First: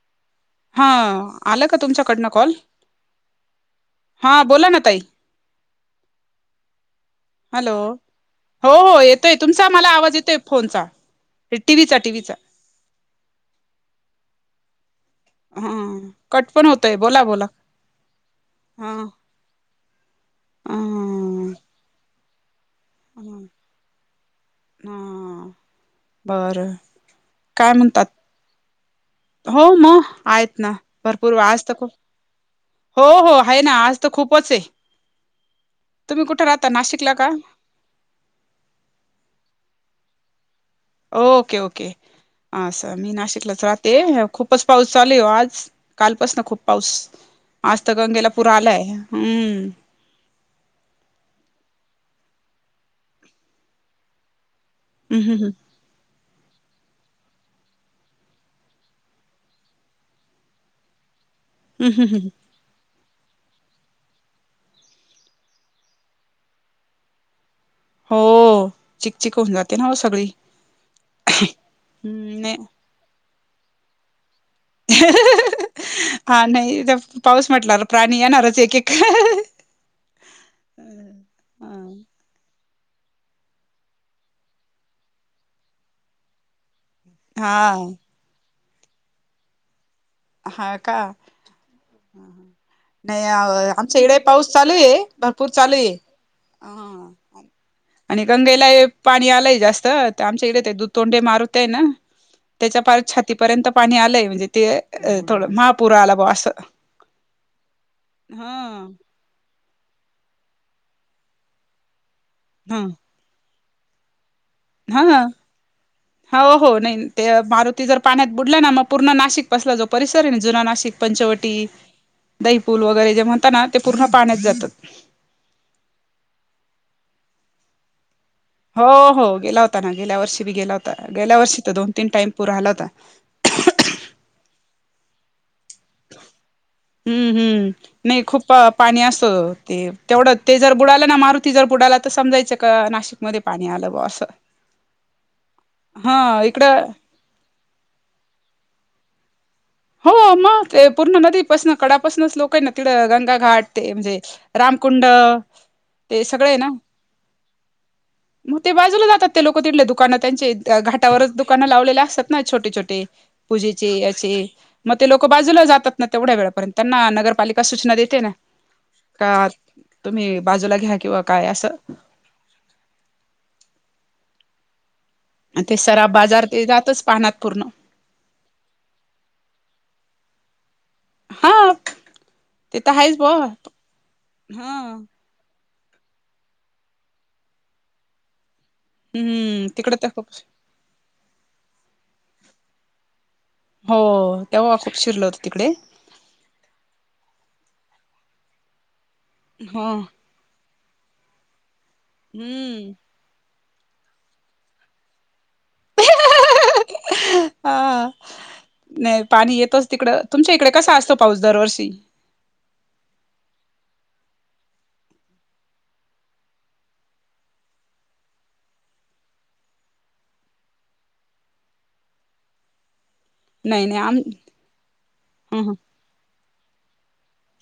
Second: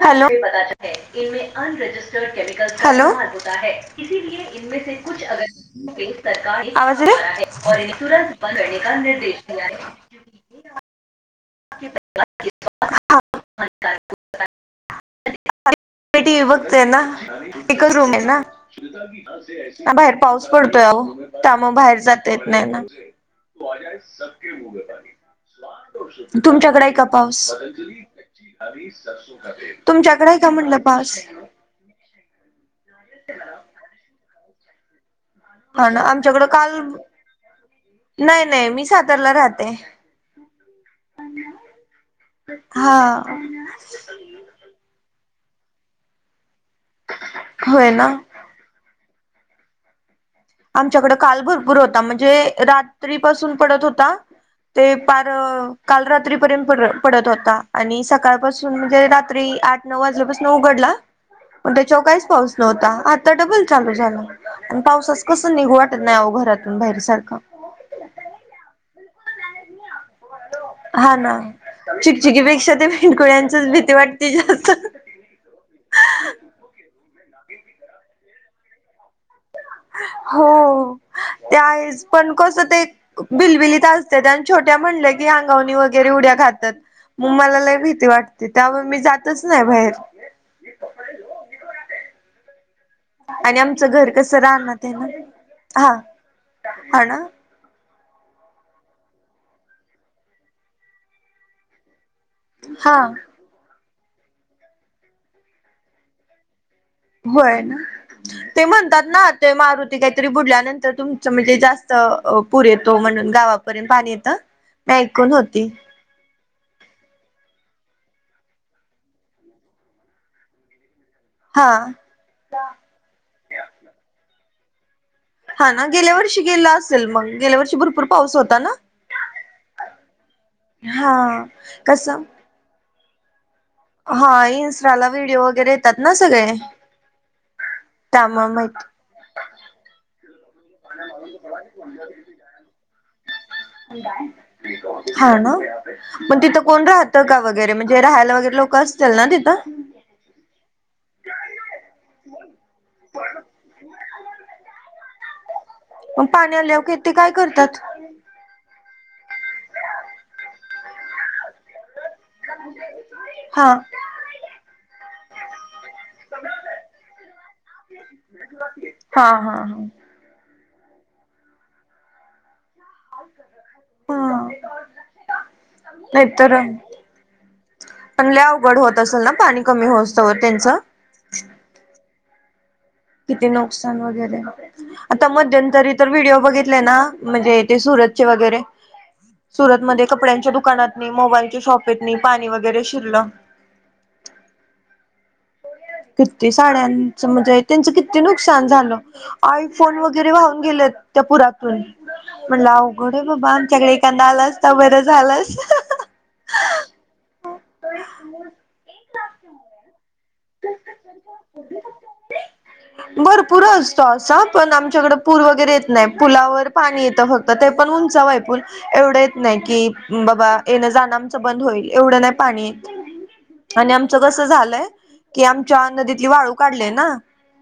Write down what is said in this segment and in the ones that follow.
Hello. हा इनमे आला का तुमच्याकडनं अनरजिस्टर्ड कॉल केमिकल हॅलो होता हा ईसीलिये बोला इनमे ना ताई कुछ अग े सरकार आवाज हॅलो येतोय इन्शुरन्स बंद हो देण्या हो येतोय निर्देश दिया तुमचा मला हे. आवाज येतोय फोनचा. टीव्हीचा टीव्हीचा हां. हा टीव्ही कट पण बघतय होतय ना, बोला बोला एकच रूम ये ना. हा ह बाहेर पाऊस पडतोय आवो. ह त्या मुळे बाहेर जात येत नाही ना. हा बरं तुमच्याकडे आहे का पाऊस? काय म्हणतात हो मग तुमच्याकडे आहे का आहेत ना म्हटलं पाऊस? भरपूर आज तर खूप हो हो आहे ना, आज तर खूपच ये. ह ना, आमच्याकडं काल, नाशिकला का नाही नाही मी सातारला राहते. ओके ओके हा असं, मी नाशिकलाच राहते. ते खूपच पाऊस चालू ये वो आज,, कालपासन खूप पाऊस, आज होय तर ना गंगेला पुर आलाय, हं. आमच्याकडं काल भरपूर होता, म्हणजे रात्रीपासून पडत होता, ते हं पार हं हं काल रात्रीपर्यंत पडत होता, आणि सकाळपासून म्हणजे रात्री आठ नऊ वाजल्यापासून उघडला. पण हं त्याच्यावर हं हं काहीच पाऊस नव्हता, आता डबल चालू झाला, आणि पाऊस असा कसं निघू वाटत नाही वो, घरातून बाहेर सारखं. हो, चिकचिक होऊन जाते ना, सगळी हा ना, हम्म चिकचिकी नाही पेक्षा ते बेंडकुळ्यांचीच भीती वाटते जास्त. हा नाही, तर पाऊस म्हटला वर प्राणी येणारच एक एक. हो, त्या वेळेस पण कस ते बिलबिलीत असत्याता, आणि छोट्या म्हणले की अंगावरनि वगैरे उड्या घालतात. म हा मला लई भीती वाटते. त्यामुळे मी जातच नाय बाहेर. हां. का? हं. हं. नाही अहो. आणि आमचं आमच्या घर इकडे कसं पाऊस चालू रानात आहे ए. ना भरपूर चालूए. हा हा ना हां. आणि गंगेला ये पाणी आलंय जास्त. त आमच्या इकडे ते दू तोंडे मारुती ये ना? त्याच्या हा. पाार छातीपर्यंत पाणी आलंय. म्हणजे ते अ थोडं, महापुर आला बुवा असं. व्हय ना? ते हा म्हणतात ना- ते मारुती काहीतरी बुडल्यानंतर तुमचं म्हणजे जास्त पूर येतो म्हणून गावा- -पर्यंत पाणी येतं. मी हां. ऐकून होती हो. हो. नाही ते मारुती जर पाण्यात बुडला ना? मग पूर्ण नाशिक पासला जो परिसर आहे ना? जुना नाशिक, पंचवटी. हा. दहीपूल वगैरे जे म्हणता ना? ते पूर्ण पाण्यात जात. हा ना? गेल्या वर्षी गेल असेल मग, गेल्या वर्षी भरपूर पाऊस होत- हो. हो. गेला होता ना. गेल्या वर्षी बी गेला होता. गेल्या हा वर्षी तर दोन तीन टाइम पूर आला होता. हां. इंस्टा ला व्हिडिओ वगैरे ए त. हुं. हुं नाही खूप त्यामुळे पाणी माहित अस- ते तेवढं ते जर बुडाल ना. मारुती जर बुडाला तर समजायचं का नाशिक- मध्ये पाणी आल. हा ना? हा म तिथं कोण इकडं राहत? -का वगैरे. म्हणजे राहायला वगैरे लोक असतील ना तिथं? हो. मग. ते पूर्ण नदीपासून कडापासनच लोक आहे ना तिडं. गंगा घाट ते म्हणजे- रामकुंड. म ते पाणी आल्यावर की ते काय करत्यात. म ते बाजूला जातात ते लोक तिथले. दुकानं त्यांचे घाटावरच दुकानं लावलेल्या असतात. ना छोटे छोटे हा पूजेचे याचे. म ते लोक बाजूला जातात ना तेवढ्या वेळापर्यंत. त्यांना नगरपालिका सूचना देते ना. का हां. हां. हां. तुम्ही बाजूला घ्या किंवा काय असं. हं का? म ते सराफ बाजार ते जातच पाण्यात पूर्ण. पण लई अवघड होत असल ना? पाणी कमी होइसतोवर त्यांचं. हा ते त आहे. किती नुकसान वगैरे. ता मध्यंतरी तर व्हिडिओ बघितले ना? म्हणजे ते सुरत चे वगैरे. हम्म तिकडे सुरतमध्ये तर खूप कपड्यांच्या दुकानात नी मोबाईलच्या शॉपेतनी पाणी वगैरे शिरलं. हो. तेव्हा खूप शिरल होत तिकडे. तर ते साड्यांचं म्हणजे त्यांचं किती नुकसान झालं. आय हो फोन वगैरे वाहून गेलेत. त्या पुरातून म्हणलं हम्म अवघड - अरे बाबा आमच्या कडे एखानदा आला असता त बर झाल असतं. हां. नाही पाणी येतच तिकड. तुमच्या इकडे कसा असतो पाऊस दरवर्षी? ह भरपूर असतो असा. पण आमच्याकडं पूर वगैरे येत नाही. पुलावर पाणी येतं फक्त. -क्त. ते पण उंचावय ए पूल. एवढं येत नाही की बाबा येणं जाणं आमचं बंद होईल. एवढं नाही पाणी येत. नाही आणि नाही आम आमचं कस झालंय? की ह आमच्या नदीतली वाळू काढलीय ना?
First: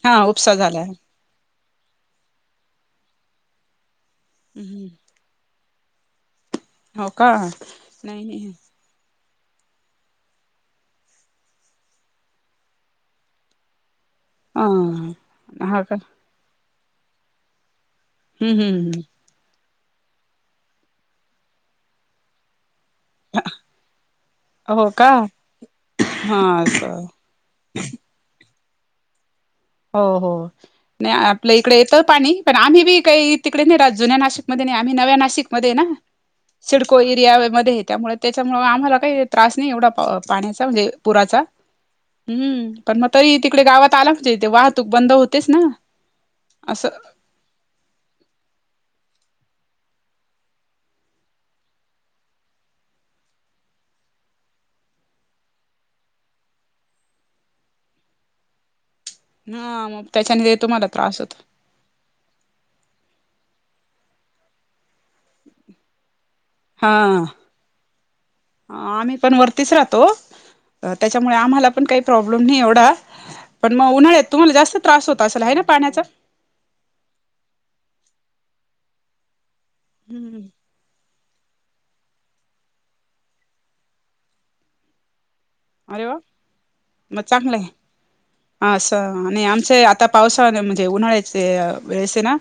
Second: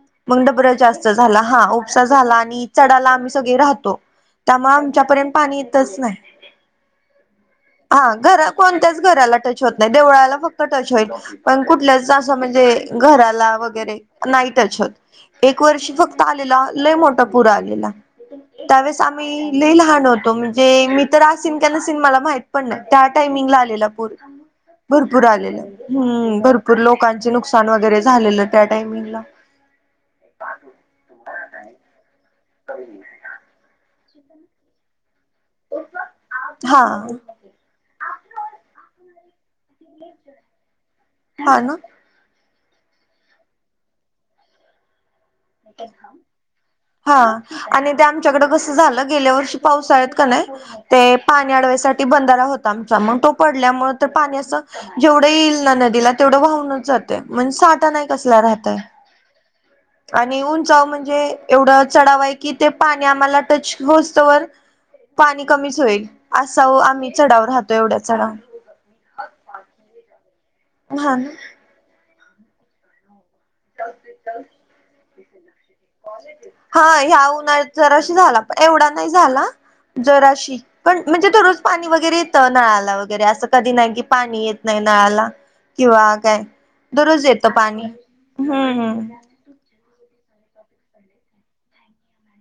हा मंग उपसा डबर झालाय जास्त झाला. हा उपसा झाला आणि चढाला आम्ही सगळे राहतो. त्यामुळे आमच्या पर्यंत पाणी इतच नाही हो का हा नाही नाही घरा ह कोण त्याच घराला टच होत नाही देवळाला फक्त टच होईल पण कुठल्याच अस म्हणजे घराला वैगेरे नाही टच होत एक हा वर्ष का फक्त आलेला लय मोठ पुर आलेला हम्म त्यावेळेस हम्म मी लय लहान होतो म्हणजे मी तर आसीन का नसीन मला माहित पण नाही त्या टायमिंगला आलेला पूर. हो का भरपूर आलेलं हम्म हा भरपूर असं लोकांचे नुकसान वगैरे झालेलं त्या टायमिंगला. हो हो नाही आपल्या इकडे येतं पाणी पण आम्ही बी काही तिकडे नाही राहत जुन्या नाशिकमध्ये नाही आम्ही नव्या नाशिकमध्ये ना हा सिडको एरिया मध्ये त्यामुळे त्याच्यामुळ आम्हाला काही त्रास नाही एवढा पाण्याचा म्हणजे पुराचा. हा ना हम् पण मग तरी तिकडे गावात आला तुझ्या हिते वाहतूक बंद होत हा. आणि ते आमच्याकड कसं झालं गेल्या वर्षी पावसाळ्यात कनय ते पाणी अडवाईसाठी बंधारा होता आमचा मग तो पडल्यामुळे तर पाणी असं जेवढं येईल ना नदीला तेवढं वाहूनच जाते म्हणजे साठा नाही कसला राहतय. ह मग. आणि त्याच्याने ते उंचाव तुम्हाला म्हणजे त्रास होतो एवढं चढावा एक कि ते पाणी आम्हाला टच होसतवर पाणी कमीच होईल. असाव आम्ही हा चढावर राहतो एवढ्या चढाव. आम्ही पण वरतीच राहतो हा ना त्याच्यामुळे आम्हाला पण काही प्रॉब्लेम नाही एवढा पण मग उन्हाळ्यात तुम्हाला जास्त त्रास होत असाला आहे ना पाण्याचा. हा ह्या उन्हाळ्यात जरासा झाला पण एवढा नाही झाला. हम्म जराशी पण म्हणजे थोडस पाणी वगैरे येतं नळाला वगैरे असं कधी नाही की पाणी येत नाही नळाला. अरे किंवा वा काय मग दररोज येतं पाणी हम्म हम्म. आणि आमचे आता पावसाळ्याने म्हणजे उन्हाळ्याचे वेळेसे ना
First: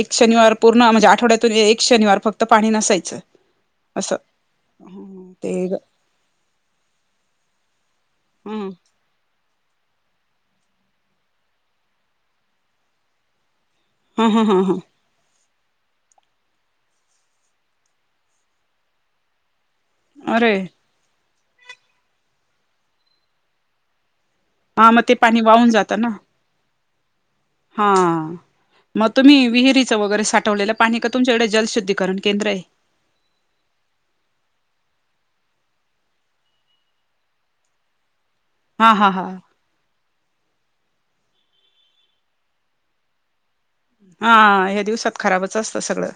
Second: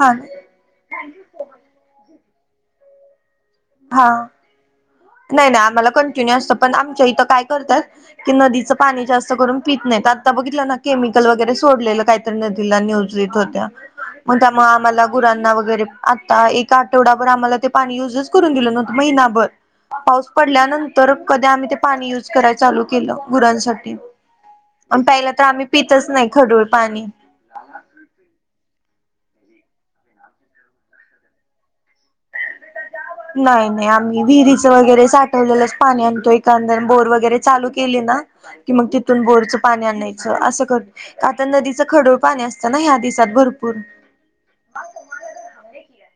हा शनिवार पूर्ण म्हणजे आठवड्यातून एक शनिवार फक्त पाणी नसायचं. हा असं हम्म नाही ते नाही आम्हाला कंटिन्यू असत पण आमच्या इथं काय करतात. की हं नदीचं पाणी जास्त करून पित नाहीत आता बघितलं ना केमिकल वैगेरे सोडलेल काहीतरी नदीला न्यूज येत होत्या ह म ह ह त्यामुळं ह आम्हाला गुरांना वगैरे आता एक आठवडाभर आम्हाला ते पाणी युजच करून दिलं नव्हतं महिनाभर. पाऊस अरे पडल्यानंतर कधी आम्ही ते पाणी युज कराय चालू केलं गुरांसाठी. हा मग आणि ते पहिलं पाणी तर आम्ही वाहून जातं ना पितच नाही खडूळ पाणी. हा. मग तुम्ही विहिरीचं वगैरे साठवलेलं पाणी का तुमच्याकडे जलशुद्धीकरण केंद्र आहे. नाही नाही आम्ही विहिरीच वगैरे साठवलेलंच पाणी आणतो एकंदर बोर वगैरे चालू केले ना कि मग हा हा तिथून हा बोरच पाणी आणायचं असं कर आता नदीचं खडुळ पाणी असतना ह्या दिवसात भरपूर. हां ह्या दिवसात खराबच असतं सगळं.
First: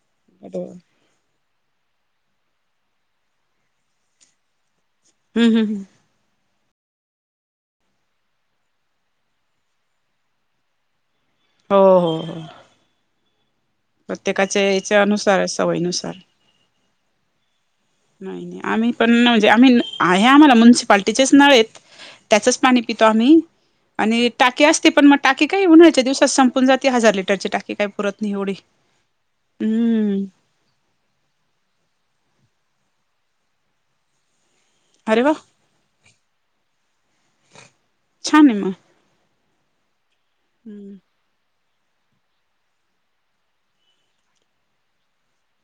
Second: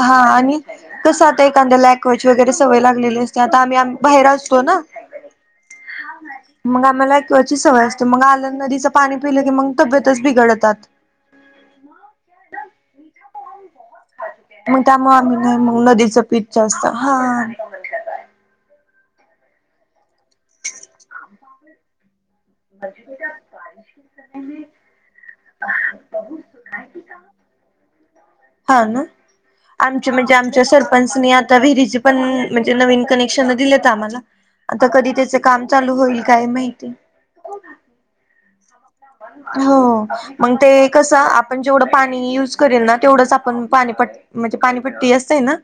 हा आणि. हम्म कसं आता एखाद्याला अक्वाचे वगैरे सवय लागलेली असते ना आता आम्ही बाहेर असतो ना. हम् हम हम. हा ना मग आम्हाला ऐकवाची सवय असते मग आलं नदीच पाणी पिलं की मग तब्येतच बिघडतात. हो हो हो प्रत्येकाच्या मग येच्या त्यामुळे आम्ही अनुसार नाही मग सवयीनुसार. नदीचं पीत जास्त हा हा. नाही नाही आम्ही पण म्हणजे आम्ही आहे आम्हाला म्यन्सिपाल्टीचेच नळेत त्याचच पाणी पितो आम्ही. आणि टाकी असते पण मग टाकी काही उन्हाळ्याच्या दिवसात संपून जाते हजार लिटरची टाकी काही पुरत नाही एवढी. हा ना आमची हम्म म्हणजे आ- -मच्या सरपंचनी आता विहिरीचे पण म्हणजे नवीन कनेक्शन दिलेत आम्हाला आता कधी अरे वा त्याच काम चालू होईल काय माहिती छान आहे मग हो मग ते कसं आपण जेवढं पाणी युज करेल ना तेवढंच आपण पाणी म्हणजे पाणीपट्टी असते ना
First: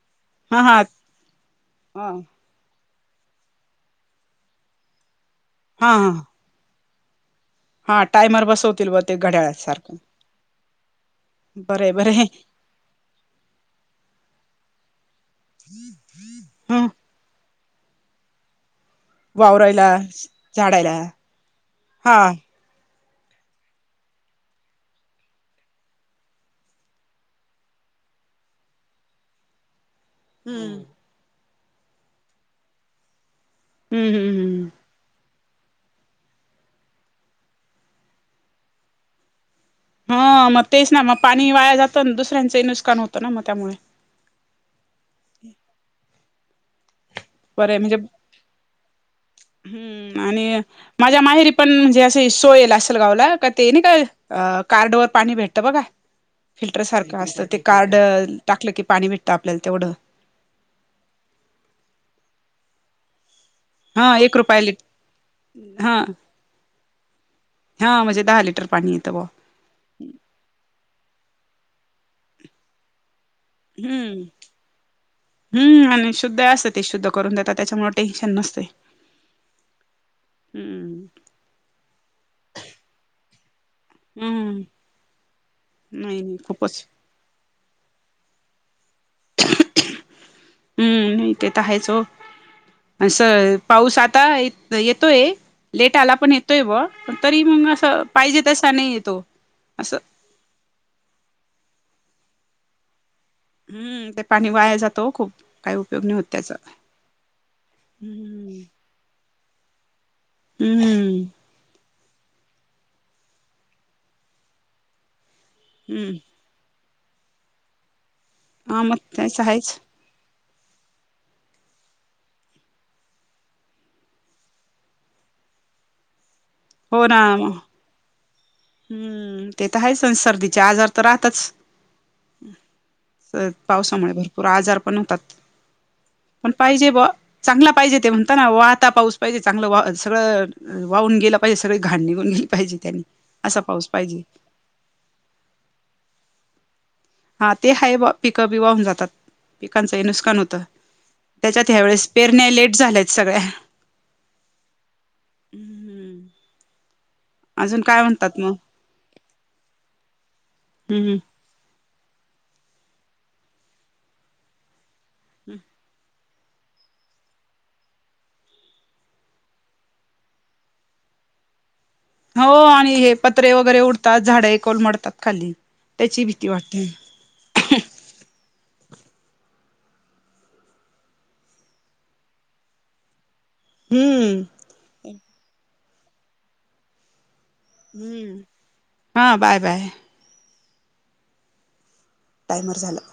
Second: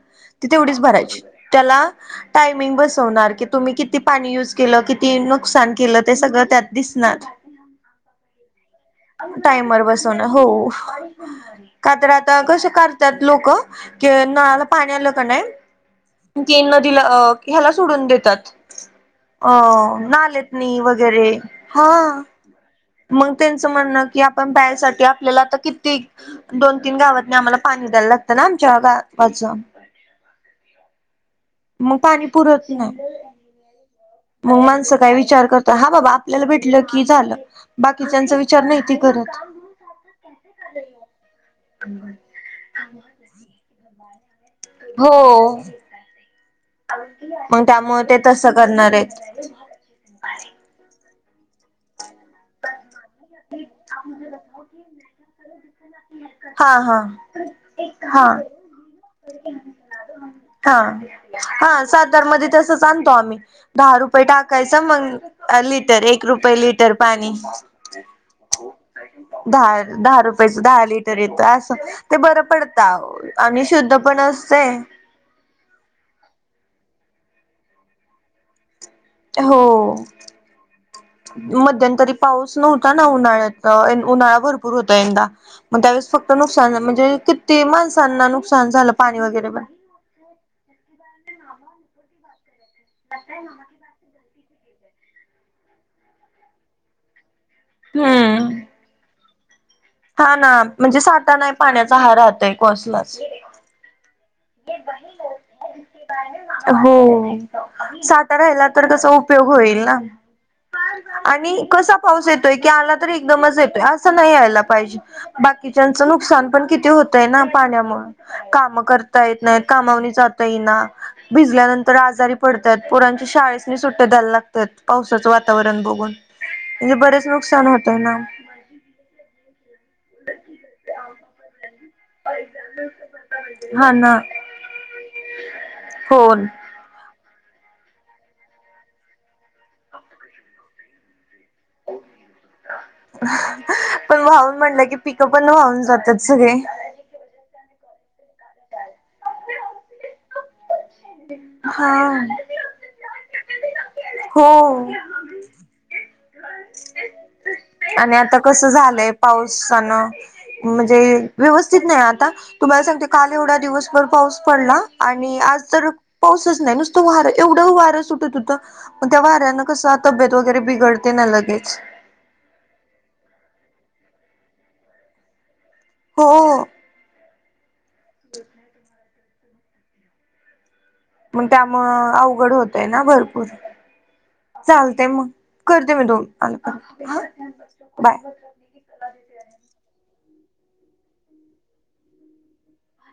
ती हा हा तेवढीच भरायची. त्याला हा टायमिंग बसवणार की तुम्ही किती पाणी युज केलं, किती नुकसान हा केलं हा ते सगळ त्यात दिसणार. हा टायमर बसवतील बहुतेक ते घड्याळ्यात टायमर सारखं बसवण हो बरे का तर बरे आता कस करतात लोक की नळाला पाणी आलं का नाही की ह नदीला ह्याला सोडून देतात. अ वावरायला नालेतनी झाडायला वगैरे हा मग त्यांचं म्हणणं की आपण प्यायसाठी आपल्याला आता किती दोन तीन गावातनी आम्हाला पाणी द्यायला लागतं ना आमच्या गावाचं हम्म मग पाणी पुरत नाही. हम् हमं हम मग माणसं काय विचार करत हा बाबा आपल्याला भेटलं की झालं बाकीच्याचा विचार नाहीती करत. हा मग तेच ना मग पाणी वाया जात अन दुसऱ्यांचं ही नुस्कान होतं ना मग त्यामुळे हो मग बरे म्हणजे त्यामुळे ते तसं करणार आहेत. हम्म आणि माझ्या माहेरी पण म्हणजे असे सोयल अस गावला का ते नाही काय कार्डवर पाणी भेटतं बघा हा फिल्टर हा. सारखं असत ते कार्ड हा टाकलं की पाणी भेटतं आपल्याला तेवढं हा हा सातारमध्ये तसच आणतो आम्ही दहा हा रुपये एक रुपया लिट टाकायचा मग हा लिटर एक रुपये लिटर पाणी हा म्हणजे दहा लिटर पाणी येतं बुवा दहा दहा रुपयाचं दहा लिटर येतं असं ते बरं पडत अवो आणि शुद्ध पण असते हम् आणि शुद्ध असतं ते शुद्ध करून देतात त्याच्यामुळे टेन्शन नसतंय. हो हम्म मध्यंतरी पाऊस नव्हता ना उन्हाळ्यात अ उन्हाळा हम्म भरपूर होता यंदा मग त्यावेळेस नाही फक्त नाही नुकसान खूपच म्हणजे कि - -ती माणसांना नुकसान झालं पाणी वगैरे हम्म नाही तेेतर आहेच हो आणि पाऊस आ- -ता येतोय लेट आला पण येतो बुवा पण तरी मग असं पाहिजे हम्म तसा नाही येतो असं हा ना म्हणजे साठा नाही पाण्याचा हा राहतय कसलाच हम्म तेप त्याचा हो साठा हम्म राहिला तर त्याचा उपयोग उपयोग होईल ना. हम्म आणि कसा पाऊस येतोय की आला तरी एकदमच येतोय असं नाही यायला पाहिजे. बाकी किचनच हम्म नुकसान पण किती होतय ना पाण्यामुळे काम हा मग करता तेच येत नाही आहेच का. मावणी जातय ना. भिजल्यानंतर आजारी पडतात पोरांच्या शाळेस नाही सुट्टे द्यायला लागतात पावसाचं वातावरण बघून. म्हणजे हो ना बरेच मग नुकसान होतय ना. हम्म ते तर आहे सं सर्दीचे आजार तर राहतच. हा पावसामुळे ना भरपूर आजार पण होतात हो पण. पाहिजे ब चांगला पाहिजे ते म्हणता ना वाहता पाऊस पाहिजे चांगलं वा सगळं. वाहून गेला पाहिज सगळी घाड निघून गेली पाजे. पण वहून म्हटलं की पिक पण वा्हाहून जातात सगळे. हा ते हाय पिकं बिवाहून जातात पिकांचं हे नुकसान होतं. त्याच्यात ह्या वेळेस हा पेरण्या लेट झाल्यात सगळ्या. हो. हम्म अजून काय आणि आता म्हणतात मग कस झालंय पावसानं म्हणजे. हम्म व्यवस्थित नाही आता तुम्हाला सांगते काल एवढा दिवसभर पाऊस पडला आणि आज तर. पाऊसच नाही नुसतं वारं एवढं वारं सुटत होतं मग त्या वाऱ्याना कसं तब्येत वगैरे बिघडत. त्यांना लगेच. हो आणि हे पत्रे वगैरे उडतात झाडे कोल मडतात खाली त्याची भीती वाटते. बु [unintelligible] मग त्यामु अवघड होतय ना भरपूर. हम्म. चालतंय मग. करते मी दोन मिनिटांनी परत फोन. हम्म. हा बाय बाय. टाईमर झालं.